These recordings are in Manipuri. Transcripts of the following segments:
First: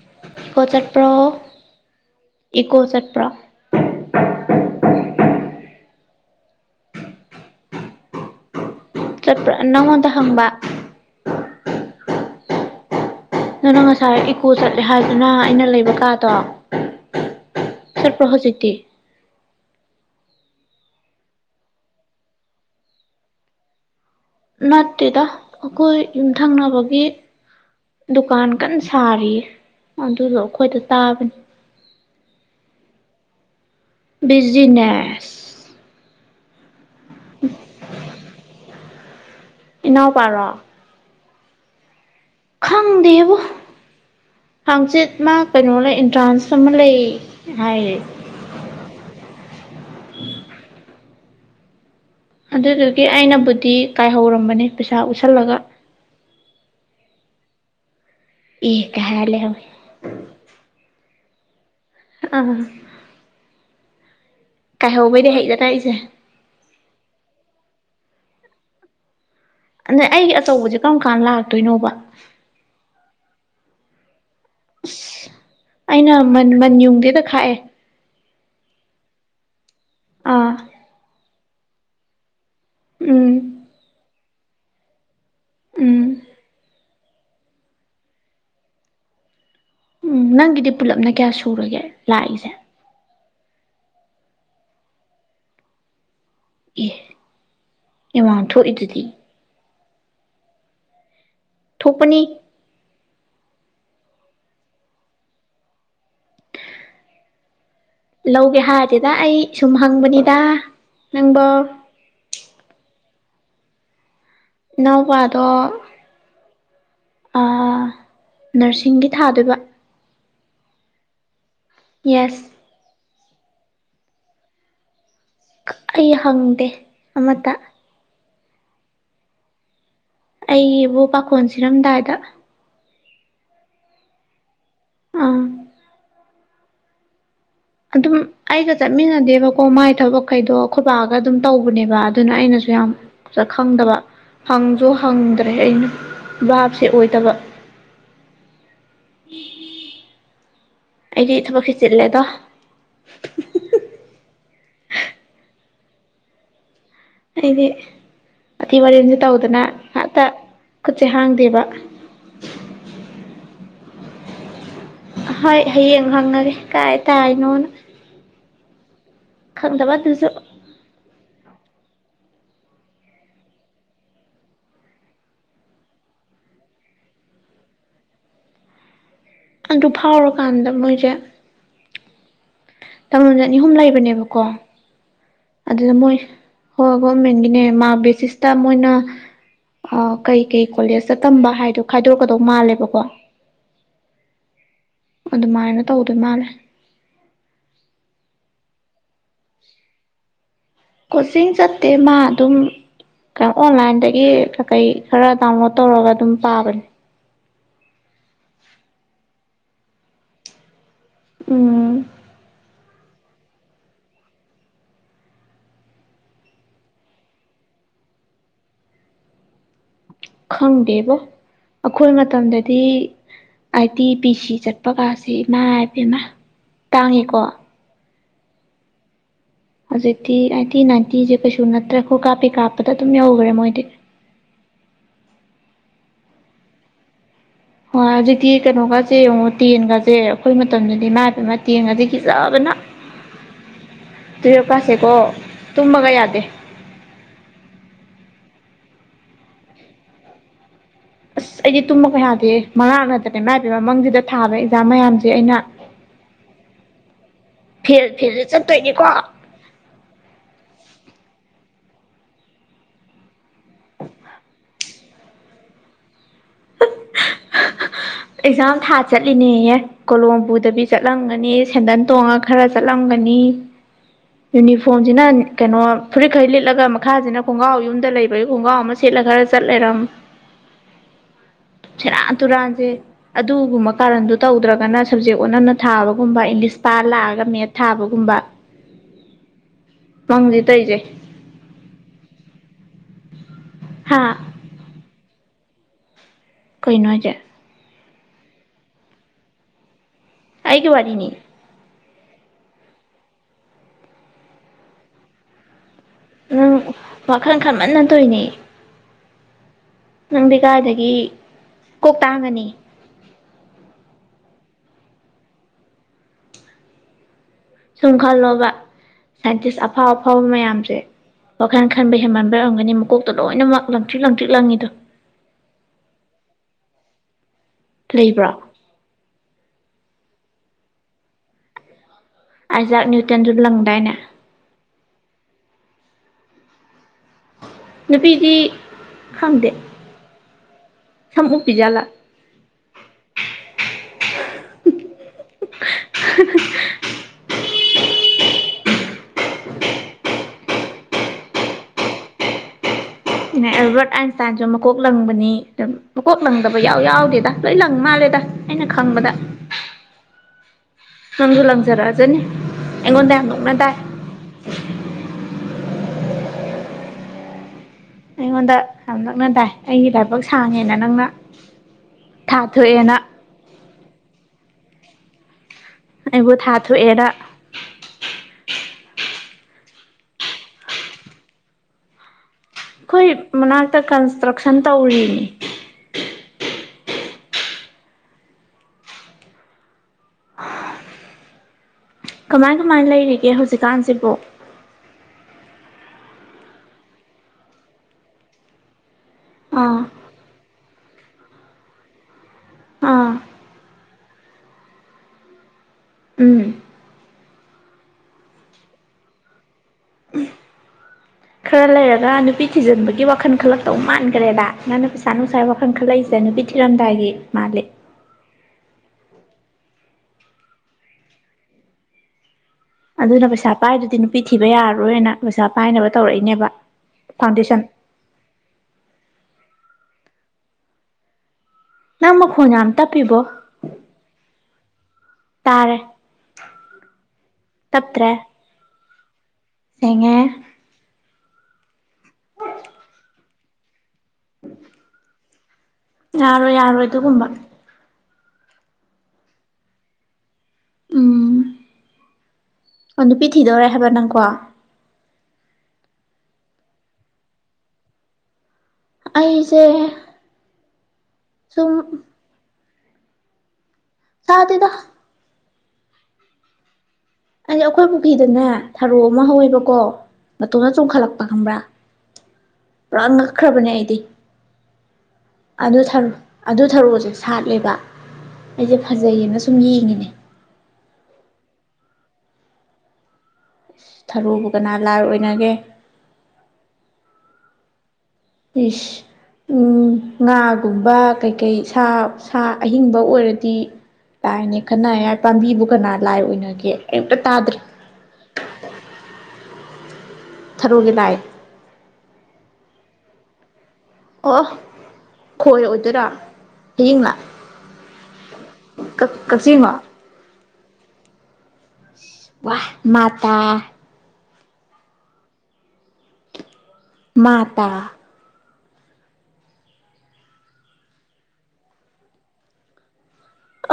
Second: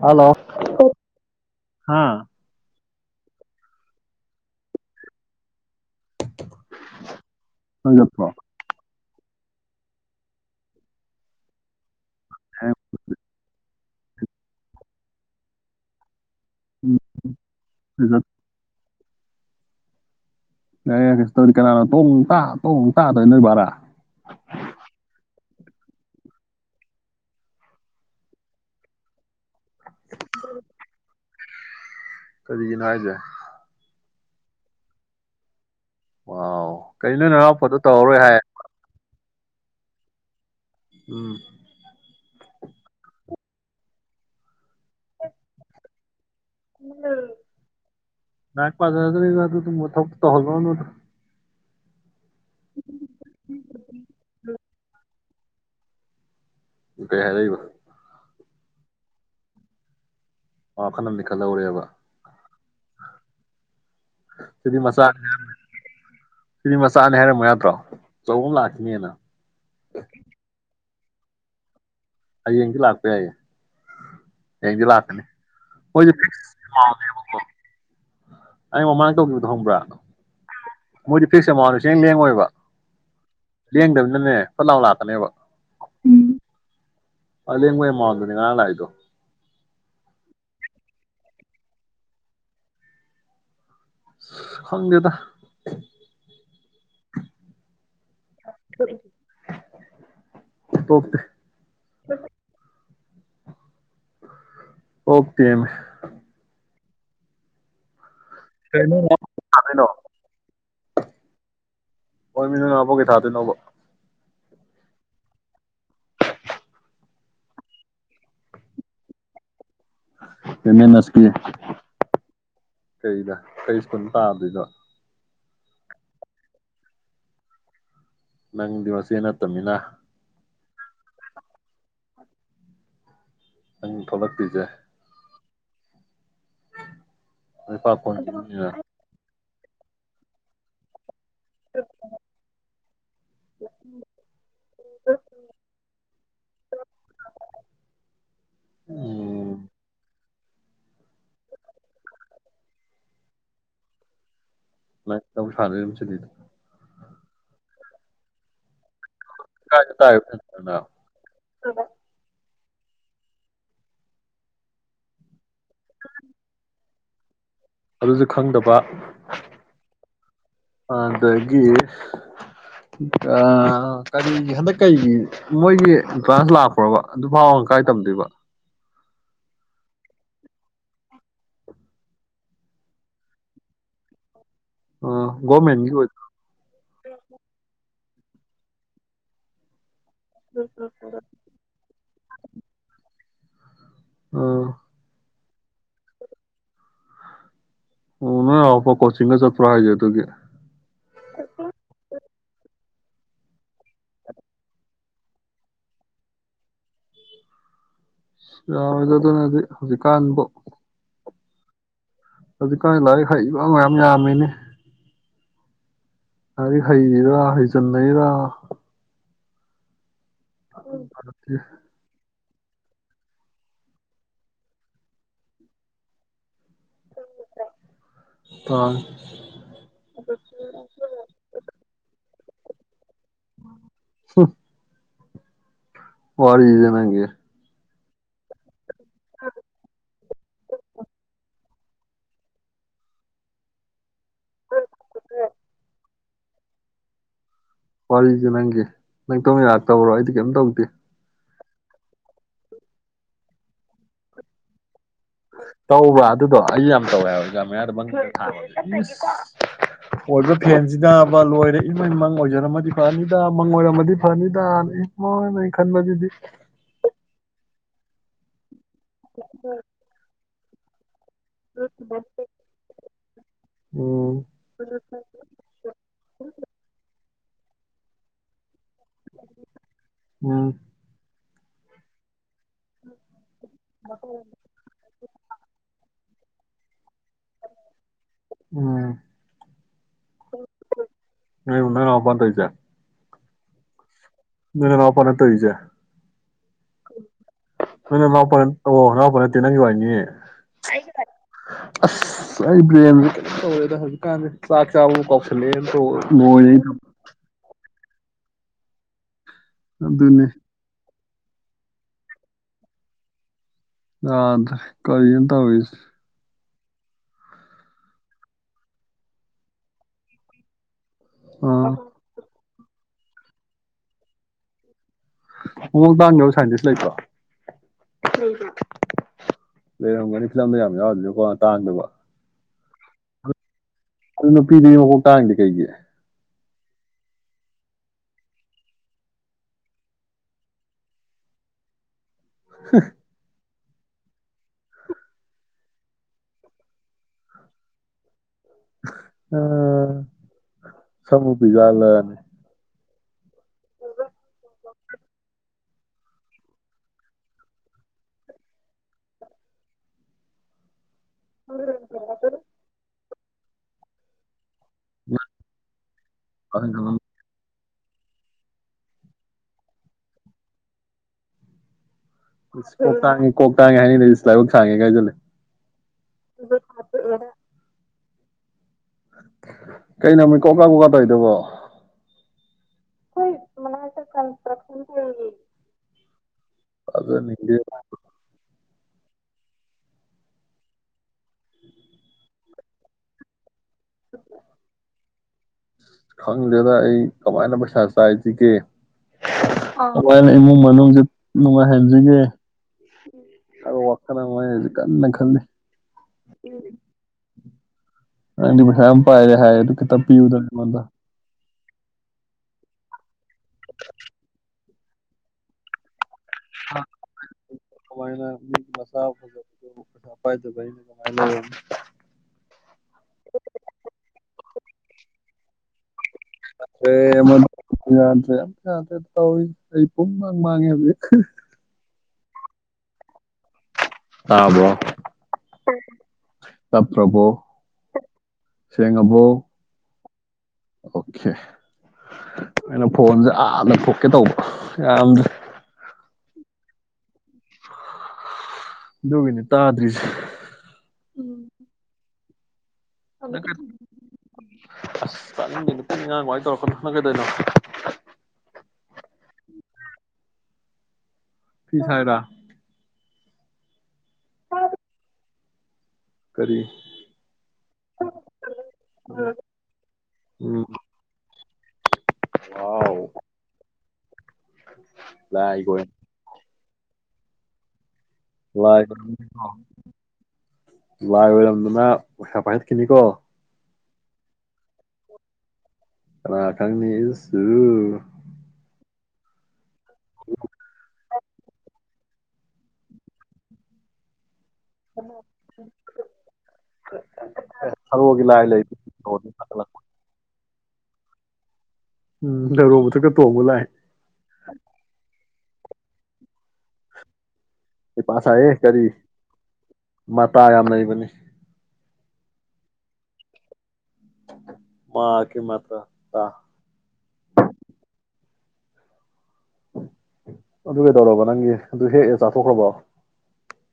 ꯍꯜꯂꯣ ꯏꯀꯣ ꯆꯠꯄ꯭ꯔꯣ ꯍꯥꯥ ꯏꯀꯣ ꯆꯠꯄ꯭ꯔ ꯭ꯄꯔ [unintelligible] ꯆꯠꯄ꯭ꯔꯥ ꯅꯪꯉꯣꯟꯗ ꯍꯪꯕ [unintelligible] ꯑꯗꯨꯅ ꯉꯁꯥꯏ ꯏꯀꯣ ꯆꯠꯂꯦ ꯍꯥꯏꯗꯨꯅ ꯑꯩꯅ ꯂꯩꯕ ꯀꯥꯗꯣ ꯆꯠꯄ꯭ꯔꯣ ꯍꯧꯖꯤꯛꯇꯤ ꯑꯦ ꯀꯁꯇꯧꯔꯤ ꯀꯅꯥꯅꯣ ꯇꯣꯡ ꯇ ꯇꯣꯡ ꯇꯥꯗꯣꯏ ꯅꯣꯏ ꯚꯔꯥ ꯅꯠꯇꯦꯗ ꯑꯩꯈꯣꯏ ꯌꯨꯝꯊꯪꯅꯕꯒꯤ ꯗꯨꯀꯥꯟ ꯀꯟꯅ ꯁꯥꯔꯤꯌꯦ ꯑꯗꯨꯗꯣ ꯑꯩꯈꯣꯏꯗ ꯇꯥꯕꯅꯤ ꯀꯔꯤꯒꯤꯅꯥ ꯍꯥꯏꯖꯦ ꯕꯤꯖꯤꯅꯦꯁ ꯑ ꯀꯔꯤꯅꯣ ꯅꯔꯥꯛꯄꯣꯠꯇꯣ ꯇꯧꯔꯔꯣꯏ ꯍꯥꯏ ꯏꯅꯥꯎ ꯄꯥꯔꯣ ꯎꯝ ꯈꯪꯗꯦꯕꯣ ꯍꯥꯡꯆꯤꯠ ꯃꯥ ꯀꯩꯅꯣ ꯂꯩ ꯑꯦꯟꯇ꯭ꯔꯥꯟꯁ ꯑꯃ ꯂꯩ ꯍꯥꯏꯌꯦ ꯄꯖꯔꯗ꯭ꯔ ꯑꯗꯨ ꯊ ꯇ ꯍꯣꯜꯕ ꯅꯣꯠꯇ ꯑꯗꯨꯗꯨꯒꯤ ꯑꯩꯅꯕꯨꯗꯤ ꯀꯥꯏꯍꯧꯔꯝꯕꯅꯤ ꯄꯩꯁꯥ ꯎꯠꯁꯜꯂꯒ ꯀꯩ ꯍꯥꯏꯔꯛꯏꯕ ꯏ ꯀꯍ ꯂꯩ ꯍꯥꯏ ꯑ ꯈꯜꯗꯤ ꯈꯜꯍꯧꯔꯦꯕ ꯑꯥ ꯁꯤꯗꯤ ꯃꯆꯥꯅꯤ ꯀꯥꯏꯍꯧꯕꯩꯗꯤ ꯍꯥꯏꯔꯝ ꯍꯩꯗꯅ ꯑꯩꯁꯦ ꯁꯤꯗꯤ ꯃꯆꯥꯅꯤ ꯍꯥꯏꯔꯝꯃ ꯌꯥꯗ꯭ꯔꯣ ꯆꯧꯟ ꯂꯈꯅꯤ ꯍꯥꯏꯅ ꯅ ꯑꯩꯒꯤ ꯑꯆꯧꯕꯁ ꯀꯔꯝ ꯀꯥꯟꯅ ꯂꯥꯛꯇꯣꯏꯅꯣꯕ ꯍꯌꯦꯡꯒꯤ ꯂꯥꯛꯄꯏꯌꯦꯦ ꯑꯦꯖꯂꯁꯦꯅꯦ ꯑꯩꯅ ꯍ ꯃꯟꯌꯨꯡꯗꯩꯗ ꯈꯥꯛꯑꯦ ꯑꯩ ꯃꯃꯥꯡꯗ ꯇꯧꯕꯤꯕꯗꯣ ꯍꯪꯕ꯭ꯔꯥ ꯑꯥ ꯃꯣꯏꯗꯤ ꯐꯤꯛꯁ ꯑꯦꯃꯥꯎꯟꯁꯨꯦꯦꯡ ꯂꯦꯡꯉꯣꯏꯕ ꯎꯝ ꯅꯦ ꯈꯨꯠꯂꯥꯎ ꯂꯥꯛꯇꯅꯦꯕ ꯎꯝ ꯑꯜꯂꯤ ꯍꯉꯣꯏꯌꯦꯃꯎꯗꯨꯅꯤ ꯉꯂꯥꯏꯗꯣ ꯎꯝ ꯅꯪꯒꯤꯗꯤ ꯄꯨꯜꯂꯞꯅ ꯀꯌꯥ ꯁꯨꯔꯒꯦ ꯂꯥꯛꯏꯁꯦ ꯈꯣꯡꯗꯦꯗ ꯑꯦ ꯏꯃꯥꯟ ꯊꯣꯛꯏ ꯑꯗꯨꯗꯤ ꯄꯇꯦ ꯊꯨꯄꯅꯤ ꯍꯇꯃꯦ ꯂꯧꯒꯦ ꯀꯩꯅꯣ ꯍꯥꯏꯔꯗꯤꯦꯗ ꯑꯩ ꯁꯨꯝ ꯍꯪꯕꯅꯤꯗ ꯅꯪꯝꯕꯣ ꯑꯣꯃꯤꯅꯣ ꯅꯅꯥꯄꯣ ꯀꯦ ꯊꯥꯗ ꯅꯣꯕ ꯏꯄꯥꯗꯣ ꯅꯔꯁꯤꯡꯒꯤ ꯊꯥꯗꯣꯏꯕ ꯀꯅꯦ ꯅꯁꯄꯤ ꯌꯦꯁ ꯀꯩꯗ ꯀꯔꯤ ꯁ꯭ꯀꯨꯜ ꯇꯥꯕꯗꯣꯏꯅꯣ ꯑꯩ ꯍꯪꯗꯦ ꯑꯃꯇ ꯅꯪꯗꯤ ꯃꯆꯦ ꯅꯠꯇꯃꯤꯅ ꯑꯩꯕꯨ ꯄꯥꯈꯣꯟ ꯁꯤꯔꯝꯗꯥꯏꯗ ꯅꯪ ꯊꯣꯛꯂꯛꯄꯤꯁꯦ ꯑꯝ ꯅꯣꯏ ꯄꯥꯛ ꯑꯗꯨꯝ ꯐꯣꯟꯈꯤꯕꯅꯤꯅ ꯑꯩꯒ ꯆꯠꯃꯤꯅꯥ ꯗꯦꯕ ꯀꯣ ꯃꯥꯏ ꯊꯕꯛꯈꯩꯗꯣ ꯈꯣꯏ ꯕꯥ ꯑꯗꯨ ꯇꯧꯕꯅꯦꯕ ꯑꯗꯨꯅ ꯑꯩꯅꯁꯨ ꯌꯥꯝ ꯁ ꯈꯪꯗꯕ ꯍꯪꯁꯨ ꯍꯪꯗ꯭ꯔꯦ ꯑꯩꯅ ꯕꯥꯥꯞꯁꯦ ꯑꯣꯏꯗꯕ ꯎꯝ ꯑꯩ ꯊꯕꯛ ꯈꯔꯆꯤꯜꯂꯦꯗ ꯃꯕꯨ [unintelligible] [unintelligible] ꯇꯧꯗꯅ ꯀꯥꯏꯗ ꯉꯥꯛꯇ ꯇꯥꯔꯤꯕꯅ ꯈꯨꯠꯁꯦ ꯍꯥꯡꯗꯦꯕ [unintelligible] ꯍꯣꯏ ꯍꯌꯦꯡ ꯍꯪꯉꯒꯦ ꯀꯥꯏ [unintelligible] ꯑꯗꯨꯁꯨ ꯈꯪꯗꯕ ꯈꯪꯗꯕ ꯑꯗꯨꯁꯨ ꯑꯗꯒꯤ ꯀꯔꯤ ꯍꯟꯗꯛ ꯀꯩꯒꯤ ꯃꯣꯏꯒꯤ ꯚꯥꯟꯁ ꯂꯥꯛꯄ꯭ꯔꯣꯕ ꯑꯗꯨꯐꯥꯎꯕ ꯀꯥꯏ ꯇꯝꯗꯣꯏꯕ ꯑꯗꯨ ꯐꯥꯎꯔꯀꯥꯟꯗ ꯃꯣꯏꯁꯦ ꯇꯣꯗ ꯑꯅꯤ ꯑꯍꯨꯝ ꯂꯩꯕꯅꯦꯕꯀꯣ ꯑꯥ ꯒꯣꯔꯃꯦꯟꯒꯤ ꯑꯗꯨꯗ ꯑꯣꯏꯗ ꯃꯣꯏ ꯍꯣꯏ ꯒꯣꯔꯃꯦꯟꯒꯤꯅꯦ ꯃꯥ ꯁꯇ ꯃ ꯑꯣꯏꯅ ꯑ ꯀꯩ ꯀꯩ ꯀꯣꯂꯦꯖꯇ ꯇꯝꯕ ꯍꯥꯏꯗꯣ ꯈꯥꯏꯗꯣꯔꯛꯀꯗꯧ ꯃꯥꯜꯂꯦꯕꯀꯣ ꯑꯥ ꯑꯗꯨꯃꯥꯏꯅ ꯇꯧꯗꯣꯏ ꯃꯥꯜꯂꯦ ꯎ ꯅ ꯑꯣ ꯀꯣꯆꯤꯡ ꯆꯄ꯭ꯔ ꯍꯥꯏꯖꯦ ꯑꯗꯨꯒꯤ ꯀꯣꯆꯤꯡ ꯆꯠꯇꯦ ꯃꯥꯥꯟ ꯑꯗꯨꯝ ꯀꯩꯅꯣ ꯑꯣꯟꯂꯥꯏꯟꯗꯒꯤ ꯀꯀꯩ ꯈꯔ ꯗꯥꯎꯟꯂꯣꯗ ꯇꯧꯔꯒ ꯑꯗꯨꯝ ꯄꯥꯕꯅꯦ ꯌꯥꯔꯒꯗꯅꯗꯤ ꯍꯧꯖꯤꯛꯀꯥꯟꯕꯨ ꯎꯝ ꯍꯧꯖꯤꯛꯀꯥꯟ ꯂꯥꯏꯔꯤꯛ ꯍꯩꯕ ꯃꯌꯥꯝ ꯌꯥꯝꯃꯤꯅꯦ ꯍꯥꯏꯔꯤꯛ ꯍꯩꯔꯤꯔꯥ ꯍꯩꯖꯤꯟꯅꯩꯔꯥ ꯈꯪꯗꯦꯕꯣ ꯑꯩꯈꯣꯏ ꯃꯇꯝꯗ ꯑꯗꯤ ꯍꯥꯏꯗꯤ ꯕꯤ ꯁꯤ ꯆꯠꯄꯒꯥꯁꯦ ꯏꯃꯥ ꯍꯥꯏꯕꯦꯝꯃ ꯇꯥꯡꯉꯦꯀꯣ ꯇꯣ ꯍꯧꯖꯤꯛ ꯊꯤ ꯅꯇꯤ ꯅꯇꯤ ꯁꯦ ꯀꯩꯁꯤ ꯎ ꯅꯠꯇ꯭ꯔ ꯈꯨꯠ ꯀꯥ ꯄꯤ ꯀꯥꯞꯗ ꯑꯗꯨꯝ ꯌꯧꯈ꯭ꯔꯦ ꯃꯣꯏꯗꯤ ꯋꯥꯗꯅꯒ ꯍꯣꯏ ꯑꯗꯨ ꯀ ꯀꯣ ꯑꯣ ꯇꯦꯟꯀ ꯆꯁꯦ ꯑꯩꯈꯣꯏ ꯃꯇꯝꯗꯗꯤ ꯏꯕ ꯑꯃ ꯇꯦꯡꯉꯗꯒꯤ ꯆꯕꯅ ꯇꯨꯌꯦꯜꯞ ꯀꯁꯦꯀꯣ ꯇꯨꯝꯃꯒ ꯌꯥꯗꯦ ꯋꯥꯔꯤꯗꯨ ꯅꯪꯒꯤ ꯅꯪ ꯇꯧꯃꯤꯔꯥ ꯇꯧꯔꯣ ꯑꯩꯗꯤ ꯀꯩꯝ ꯇꯧꯗꯦ ꯑꯁ ꯑꯩꯗꯤ ꯇꯨꯝꯕ ꯀꯌꯥ ꯌꯥꯗꯦ ꯃꯉꯛ ꯅꯠꯇꯅ ꯃꯥꯏꯕ ꯃꯃꯥꯡꯁꯤꯗ ꯊꯥꯕ ꯑꯦꯛꯖꯥꯝ ꯃꯌꯥꯝꯁ ꯇꯧꯕ꯭ꯔꯥ ꯑꯗꯨꯗꯣ ꯑꯩ ꯌꯥꯝ ꯇꯧꯋꯦ ꯖꯥ ꯃꯌꯥꯗ ꯐꯦꯜ ꯐꯦꯜꯁꯦ ꯆꯠꯇꯣꯏꯅꯤꯀꯣ ꯑꯣꯏꯕ ꯐꯦꯟꯁꯤꯅ ꯑꯃ ꯂꯣꯏꯔꯦ ꯏꯃꯩ ꯃꯪ ꯑꯣꯏꯖꯔꯝꯃꯗꯤ ꯐꯅꯤꯗ ꯃꯪ ꯑꯣꯏꯔꯝꯃꯗꯤ ꯐꯅꯤꯗ ꯏꯃꯪ ꯑꯣꯏꯃꯩ ꯈꯟꯕꯗꯨꯗꯤ ꯑꯦꯖꯥ ꯊꯥ ꯆꯠꯂꯤꯅꯦꯌꯦ ꯀꯣꯂꯣꯝꯕꯨꯗ ꯆ ꯆꯠꯂꯝꯒꯅꯤ ꯁꯦꯟꯗꯟ ꯇꯣꯡꯉ ꯈꯔ ꯆꯠꯂꯝꯒꯅꯤ ꯎꯝ ꯌꯨꯅꯤꯐꯣꯔꯝꯁꯤꯅ ꯀꯩꯅꯣ ꯐꯨꯔꯤꯠꯈꯩ ꯂꯤꯠꯂꯒ ꯃꯈꯥꯁꯤꯅ ꯈꯣꯡꯒꯥꯎ ꯌꯨꯝꯗ ꯂꯩꯕ ꯈꯣꯡꯒꯥꯎ ꯑꯃ ꯁꯤꯠꯂꯒ ꯆꯠꯂꯔꯝ ꯎꯝ ꯁ ꯔꯥ ꯇꯔꯥꯖꯦ ꯑꯗꯨꯒꯨꯝꯕ ꯀꯥꯔꯟꯗꯨ ꯇꯧꯗ꯭ꯔꯒꯅ ꯁꯞꯖꯦꯛ ꯑꯣꯟꯅꯅ ꯊꯥꯕꯒ ꯀꯨꯝꯕ ꯏꯂꯤꯁ ꯄꯥꯂꯑ ꯃꯦꯠ ꯊꯥꯕꯒꯨꯝꯕ ꯎꯝ ꯐꯪꯗꯤ ꯇꯔꯤꯁꯦ ꯅꯣꯏ ꯅꯣꯏ ꯅꯅꯥꯎꯄꯥꯅ ꯍꯥꯥ ꯅꯅꯅꯄꯅꯦ ꯇꯔꯤꯖ ꯀꯩꯅꯣꯁꯦ ꯅꯣꯏꯅ ꯂꯥꯛꯄ ꯑꯣ ꯂꯥꯛꯄ ꯅꯠꯇꯦ ꯅꯪꯒꯤ ꯋꯥꯏꯅꯤ ꯑꯩꯏꯒꯤ ꯋꯥꯔꯤꯅꯤ ꯑꯁ ꯑꯩ ꯕ꯭ꯔꯦꯟꯁꯦ ꯀꯩꯅꯣ ꯇꯧꯋꯦꯗ ꯍꯧꯖꯤꯛꯀꯥꯟꯗꯤꯦ ꯆꯥꯛ ꯆꯥꯕꯛ ꯀꯥꯎꯁꯜꯂꯑꯦꯅ ꯅꯪ ꯋꯥ ꯈꯔ ꯈꯃꯪ ꯇꯣꯏꯅꯦ ꯑꯗꯨꯅꯦ ꯅꯪꯗꯤ ꯀꯗꯗꯒꯤ ꯀꯣꯛ ꯇꯥꯡꯒꯅꯤ ꯑꯥꯗ ꯀꯔꯤ ꯌꯦꯗ ꯑꯣꯏ ꯁꯨꯝ ꯈꯜꯂꯣꯕ ꯁꯥꯏꯟꯇꯤꯁ ꯑꯐꯥꯎ ꯑꯐꯥꯎꯕ ꯃꯌꯥꯝꯁꯦ ꯋꯥ ꯑꯥ ꯈꯥꯟ ꯍꯦꯃꯥꯟ ꯔꯝꯒꯅꯤ ꯃꯀꯣꯛꯇꯣ ꯂꯣꯏꯅꯃꯛ ꯂꯪꯇ꯭ꯤꯠ ꯂꯪꯊ꯭ꯔꯤ ꯂꯪꯤꯗꯣ ꯃ ꯇ ꯁꯥꯏꯟꯇꯁ ꯂꯩꯇ꯭ꯔꯣ ꯂꯩꯕ꯭ꯔꯣ ꯂꯩ ꯍꯣꯡꯒꯅꯤ ꯁꯤꯠꯂꯝꯗ ꯌꯥꯝ ꯌꯥꯎꯗꯀꯣ ꯇꯥꯟꯗꯕ ꯑꯥꯏꯖꯥꯛ ꯅꯅꯤꯨꯇꯟꯗꯨ ꯂꯪꯗꯥꯏꯅꯦ ꯑꯗꯨꯅ ꯄꯤꯔꯤ ꯃꯈ ꯇꯥꯡꯦ ꯀꯩꯒꯤꯦ ꯅꯨꯄꯤꯗꯤ ꯈꯪꯗꯦ ꯁꯞ ꯄꯤꯖꯥꯠꯂꯥ [unintelligible] [unintelligible] ꯑ ꯁꯨꯕꯤꯤꯒꯂꯅꯤ ꯑꯦꯔꯣꯠ ꯑ ꯆꯥꯖꯃ ꯃꯀꯣꯛ ꯂꯪꯕꯅꯤ ꯃꯀꯣꯛ ꯂꯪꯗꯕ ꯌꯥꯎ ꯌꯥꯎꯗꯦꯗ ꯂꯣꯏ ꯂꯪ ꯃꯥꯜꯂꯦꯗ ꯑꯩꯅ ꯈꯪꯕꯗ ꯅꯪꯖ ꯂꯪꯖ ꯔꯥꯖꯅꯤ ꯑꯩꯉꯣꯟꯗ ꯌꯥꯝ ꯅꯣꯛꯅ ꯇꯥꯏ ꯑꯗꯨ ꯑꯩꯉꯣꯟꯗ ꯌꯥꯝ ꯅꯛꯅ ꯇꯥꯏ ꯑꯩꯒꯤ ꯂꯥꯏꯕꯛ ꯁꯥꯡꯉꯦꯅ ꯅꯪꯅ ꯊꯥꯊꯣꯛꯑꯦꯅ [unintelligible] ꯁꯥꯡꯉꯦ ꯍꯥꯏꯅꯤꯗꯗꯤꯁꯨ ꯂꯥꯏꯕꯛꯥꯡꯉꯦꯥꯏꯖꯜꯂꯦ ꯑꯩꯕꯨ ꯊꯥꯊꯣꯛꯑꯦꯔ ꯀꯩꯩꯅꯃꯤ ꯀꯣꯛꯀꯥ ꯀꯣꯛꯀꯥ ꯇꯏꯗꯕꯣ ꯑꯩꯈꯣꯏ ꯃꯅꯥꯛꯇ ꯀꯟꯁꯇ꯭ꯔꯛꯁꯟ ꯇꯧꯔꯤꯅꯤ ꯑꯗ ꯅꯤꯡꯗꯤ ꯎꯝ ꯃꯃꯥꯏꯒ ꯃꯥꯅ ꯂꯩꯔꯦꯒꯦ ꯍꯧꯖꯤꯛ ꯇꯥꯟꯁꯤꯕꯣꯛ ꯈꯪꯗꯦꯗ ꯑꯩ ꯀꯃꯥꯏꯅ ꯄꯩꯁꯁꯥꯏꯁꯤ ꯀꯦ ꯑꯥ ꯃ ꯃ ꯃꯅꯨꯡꯁ ꯅꯨꯡꯉꯥꯏꯍꯟꯁꯤꯒꯦ ꯑꯥ ꯋꯥꯈꯜ ꯑꯃꯁꯤ ꯀꯟꯅ ꯈꯜꯂꯤ ꯎꯝ ꯎ ꯑ ꯄꯔ ꯍꯥꯏ ꯑꯗꯨ ꯀꯇ ꯄꯤ ꯎꯗ ꯃ ꯈꯔ ꯂꯩꯔꯒ ꯅꯨꯄꯤ ꯊꯤꯖꯤꯟꯕꯒꯤ ꯋꯥꯈꯜ ꯈꯜꯂꯛꯇꯧ ꯃꯥꯟꯈ꯭ꯔꯦꯗ ꯅꯪ ꯄꯩꯁꯥ ꯅꯨꯡꯁꯥ ꯋꯥꯈꯜ ꯈꯜꯂꯛꯏꯦ ꯏ ꯅꯨꯄꯤ ꯊꯤꯜꯔꯂꯝꯝꯗꯥꯏꯒꯤ ꯃꯥꯜꯂꯤ ꯃꯁ ꯑꯗꯨꯅ ꯄꯩꯁꯥ ꯄꯥꯏꯗꯨꯗꯤ ꯅꯨꯄꯤ ꯊꯤꯕ ꯌꯥꯔꯣꯏ ꯣꯏ ꯑꯣꯏꯅ ꯄꯩꯁꯥ ꯄꯥꯏꯅꯕ ꯇꯧꯔꯛꯏꯅꯦꯕ ꯦ ꯌꯥ ꯐꯥꯎꯟꯗꯦꯁꯟ ꯌꯥꯝ ꯌꯥ ꯇꯥꯎ ꯑꯩ ꯄꯨꯝꯃꯛꯥꯡ ꯃꯥꯡꯉꯦ ꯍꯧꯖꯤꯛ ꯅꯪ ꯃꯈꯣꯡ ꯌꯥꯝ ꯇꯞꯄꯤꯕꯣ ꯇꯕꯣ ꯇꯥꯔꯦ ꯇꯞ ꯇ꯭ꯔꯦ ꯆꯦꯡꯉꯕꯣ ꯌꯦꯉ ꯑꯣꯀꯦ ꯑꯩꯅ ꯐꯣꯟꯁꯦ ꯑꯥꯅ ꯊꯣꯛꯣꯛꯀꯦ ꯇꯧꯕ ꯌꯥꯝꯗ꯭ꯔ ꯌꯥꯔꯣꯏ ꯌꯥꯔꯣꯏ ꯑꯗꯨꯒꯨꯝꯕ ꯒꯤꯅꯤ ꯇꯥꯗ꯭ꯔꯤꯁꯤ ꯎꯝ ꯑꯣ ꯅꯨꯄꯤ [unintelligible] ꯊꯤꯗꯧꯔꯦ ꯍꯥꯏꯕ ꯅꯪꯀꯣ ꯌꯥ ꯏ ꯇꯧꯔꯀꯅ ꯀꯦ ꯇꯩꯅꯣ ꯑꯩꯁꯦ ꯐꯤ ꯁꯨꯝ ꯁꯥꯏꯔꯣ ꯁꯥꯗꯦꯗ ꯀꯔꯤ ꯑꯩ ꯑꯩꯈꯣꯏ ꯄꯨꯈ꯭ꯔꯤꯗꯅꯦ ꯊꯔꯣ ꯑꯃ ꯍꯧꯋꯦꯕꯀꯣ ꯃꯇꯣꯟꯅ ꯎꯝ ꯆꯣꯡꯈꯠꯂꯛꯄ ꯈꯪꯕ꯭ꯔꯥ ꯋꯥꯎ ꯄꯨꯔꯥ ꯉꯛꯈ꯭ꯔꯕꯅꯦ ꯑꯩꯗꯤ ꯂꯥꯏꯒꯤ ꯑꯗꯨ ꯑꯣꯏ ꯊꯔꯣ ꯑꯗꯨ ꯊꯔꯣ ꯁꯥꯠꯂꯦꯕ ꯑꯩꯁꯦ ꯂꯥꯏꯒ ꯐꯖꯩꯌꯦꯅ ꯑꯣꯏꯔꯝꯅꯤꯀꯣ ꯁꯨꯝ ꯌꯦꯡꯉꯤꯅꯦ ꯂꯥꯏꯒ ꯑꯣꯏꯔꯝꯗꯅ ꯄꯩꯁꯥ ꯄꯥꯏꯈꯠꯈꯤꯅꯤꯀꯣ ꯊꯔꯣꯕꯨ ꯀꯅꯥ ꯂꯥꯏ ꯑꯣꯏꯅꯅꯒꯦ ꯀꯥꯅꯥ ꯈꯪꯅꯤ ꯎꯁ ꯍꯨ ꯏꯁ ꯎꯝ ꯉꯥꯒꯨꯝꯕ ꯀꯩꯀꯩ ꯁꯥ ꯁꯥ ꯑꯍꯤꯡꯕ ꯑꯣꯏꯔꯗꯤ ꯇꯥꯏꯅꯦ ꯀꯅꯥ ꯍꯥꯏꯌꯥꯔ ꯄꯥꯝꯕꯤꯕꯨ ꯀꯅꯥ ꯂꯥꯏ ꯑꯣꯏꯅꯒꯦ ꯑꯩ ꯑꯝꯇ ꯇꯥꯗ꯭ꯔꯤ ꯊꯔꯣꯒꯤ ꯂꯥꯏ ꯂꯩ ꯊꯔꯣꯒꯤ ꯂꯥꯏ ꯎꯝꯗ ꯊꯔꯣ ꯃꯊꯛꯇ ꯇꯣꯡꯕ ꯂꯥꯏ ꯑꯣ ꯈꯣꯏ ꯑꯣꯢ ꯍꯌꯤꯡꯂꯣ ꯍꯩꯄꯥ ꯁꯥꯢꯍꯦ ꯀꯔꯤ ꯃꯥꯇꯥ ꯂꯩꯕꯅꯤ ꯋꯥ ꯃꯥꯇꯥ ꯃꯥꯀꯤ ꯃꯥꯇ꯭ꯔ ꯃꯥ ꯇꯥ ꯑꯗꯨ ꯀꯩꯗꯧꯔꯕ ꯅꯪꯒꯤ ꯑꯗꯨ ꯍꯦꯛꯑ ꯆꯥꯊꯣꯛꯈ꯭ꯔꯕꯣ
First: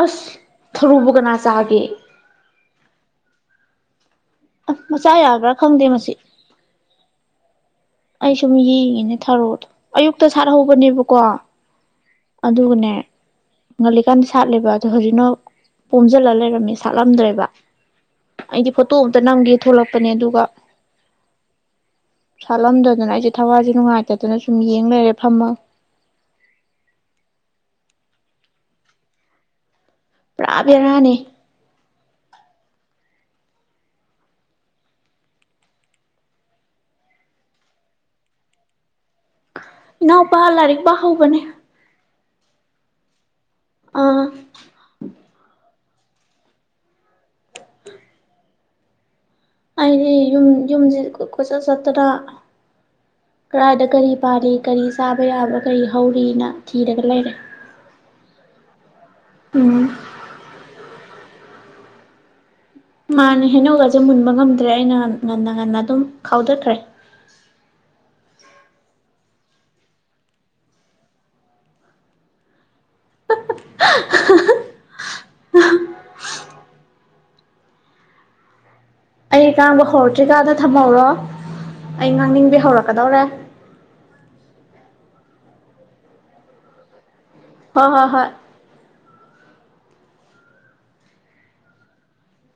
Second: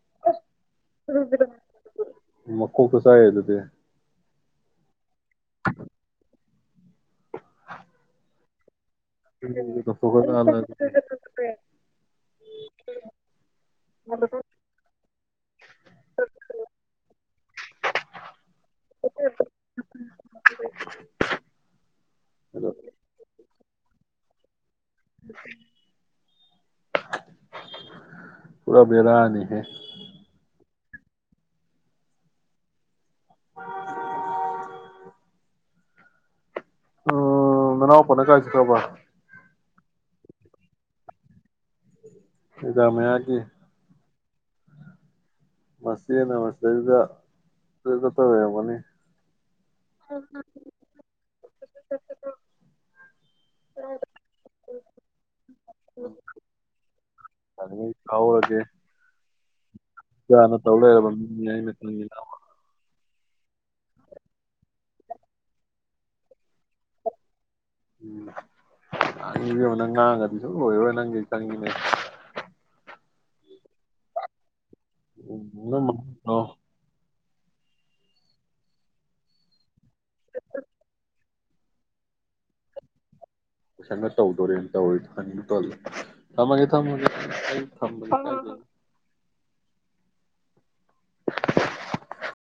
ꯑꯁ ꯊꯔꯣꯕꯨ ꯀꯅꯥ ꯆꯥꯒꯦ ꯃꯀꯣꯛꯇꯣ ꯆꯥ ꯌꯥꯏꯗꯨꯗꯤ ꯑꯁ ꯃꯆꯥ ꯌꯥꯕ꯭ꯔꯥ ꯈꯪꯗꯦ ꯃꯁꯤ ꯁꯨꯝ ꯌꯦꯡꯉꯤ ꯅꯦ ꯊꯔꯣꯗꯣ ꯑꯌꯨꯛꯇ ꯁꯥꯠꯍꯧꯕꯅꯦꯕꯀꯣ ꯑꯗꯨꯒꯅꯦ ꯉꯂꯤꯀꯥꯟꯗ ꯁꯥꯠꯂꯦꯕ ꯑꯗꯣ ꯍꯧꯖꯤꯛꯅ ꯄꯣꯝꯖꯤꯜꯂ ꯂꯩꯔꯝꯃꯦ ꯁꯥꯠꯂꯝꯗ꯭ꯔꯦꯕ ꯑꯩꯗꯤ ꯐꯣꯇꯣ ꯑꯝꯇ ꯅꯝꯒꯦ ꯊꯣꯛꯂꯛꯄꯅꯦ ꯑꯗꯨꯒ ꯑꯗꯣ ꯁꯥꯠꯂꯝꯗꯗꯅ ꯑꯩꯁꯦ ꯊ ꯑꯋꯥꯁꯦ ꯅꯨꯡꯉꯥꯏꯇꯗꯅ ꯁꯨꯝ ꯌꯦ ꯌꯦꯡ ꯂꯩꯔꯦ ꯐꯝꯃꯒ ꯄꯨꯥ ꯕꯦꯔꯥꯅꯤꯍꯦ ꯄꯨ꯭ꯔꯥ ꯄꯔꯥꯅꯦ ꯎꯝ ꯃꯅꯥꯎ ꯄꯅ ꯀꯥꯁꯤ ꯀ꯭ꯔꯕ ꯏꯅꯥꯎꯄꯥ ꯂꯥꯏꯔꯤꯛ ꯄꯥ ꯍꯧꯕꯅꯦ ꯏꯗꯥꯃꯦ ꯍꯥꯏꯒꯤꯦ ꯑꯥ ꯃꯁꯤꯅ ꯃꯁꯤꯗꯗ ꯑꯗꯨ ꯀ ꯇꯧꯋꯔꯕꯅꯤ ꯑꯩꯗꯤ ꯌꯨꯝ ꯌꯨꯝꯁꯤ ꯀꯆꯠ ꯆꯠꯇꯅ ꯀꯗꯥꯥꯏꯗ ꯀꯔꯤ ꯄꯥꯜꯂꯤ ꯀꯔꯤ ꯆꯥꯕ ꯌꯥꯕ꯭ꯔꯥ ꯀꯔꯤ ꯍꯧꯔꯤꯅ ꯊꯤꯔꯒ ꯂꯩꯔꯦ ꯌꯥꯔꯤꯉꯩ ꯎꯝ ꯌꯥꯅ ꯇꯧꯦꯒ ꯌꯥꯏ ꯃꯥꯅꯦ ꯍꯦꯩꯅꯧꯒꯁꯦ ꯃꯨꯟꯕ ꯉꯝꯗ꯭ꯔꯦ ꯑꯩꯅ ꯉꯟꯅ ꯉꯟꯅ ꯑꯗꯨꯝ ꯈꯥꯎꯊꯈ꯭ꯔꯦ ꯎꯝ ꯅꯪ ꯉꯥꯡꯒꯗꯤꯁꯨ ꯑꯣꯏꯕ ꯅꯪꯒꯤ ꯆꯪꯉꯤꯅꯦ [unintelligible] ꯎ ꯃꯣ ꯑꯩ ꯉꯥꯡꯕ ꯍꯧꯔꯛꯇ꯭ꯔꯤꯀꯗ ꯊꯝꯍꯧꯔꯣ ꯑꯩ ꯉꯥꯡꯅꯤꯡꯕ ꯍꯧꯔꯛꯀꯗꯧꯔꯦ ꯄꯁꯅ ꯇꯧꯗꯣꯔꯦꯅ ꯇꯧꯋꯦ ꯇ ꯊꯝꯃꯒꯦ ꯊꯝꯃꯒꯦ ꯑꯩ ꯍꯣꯏ ꯍꯣꯏ ꯍꯣꯏ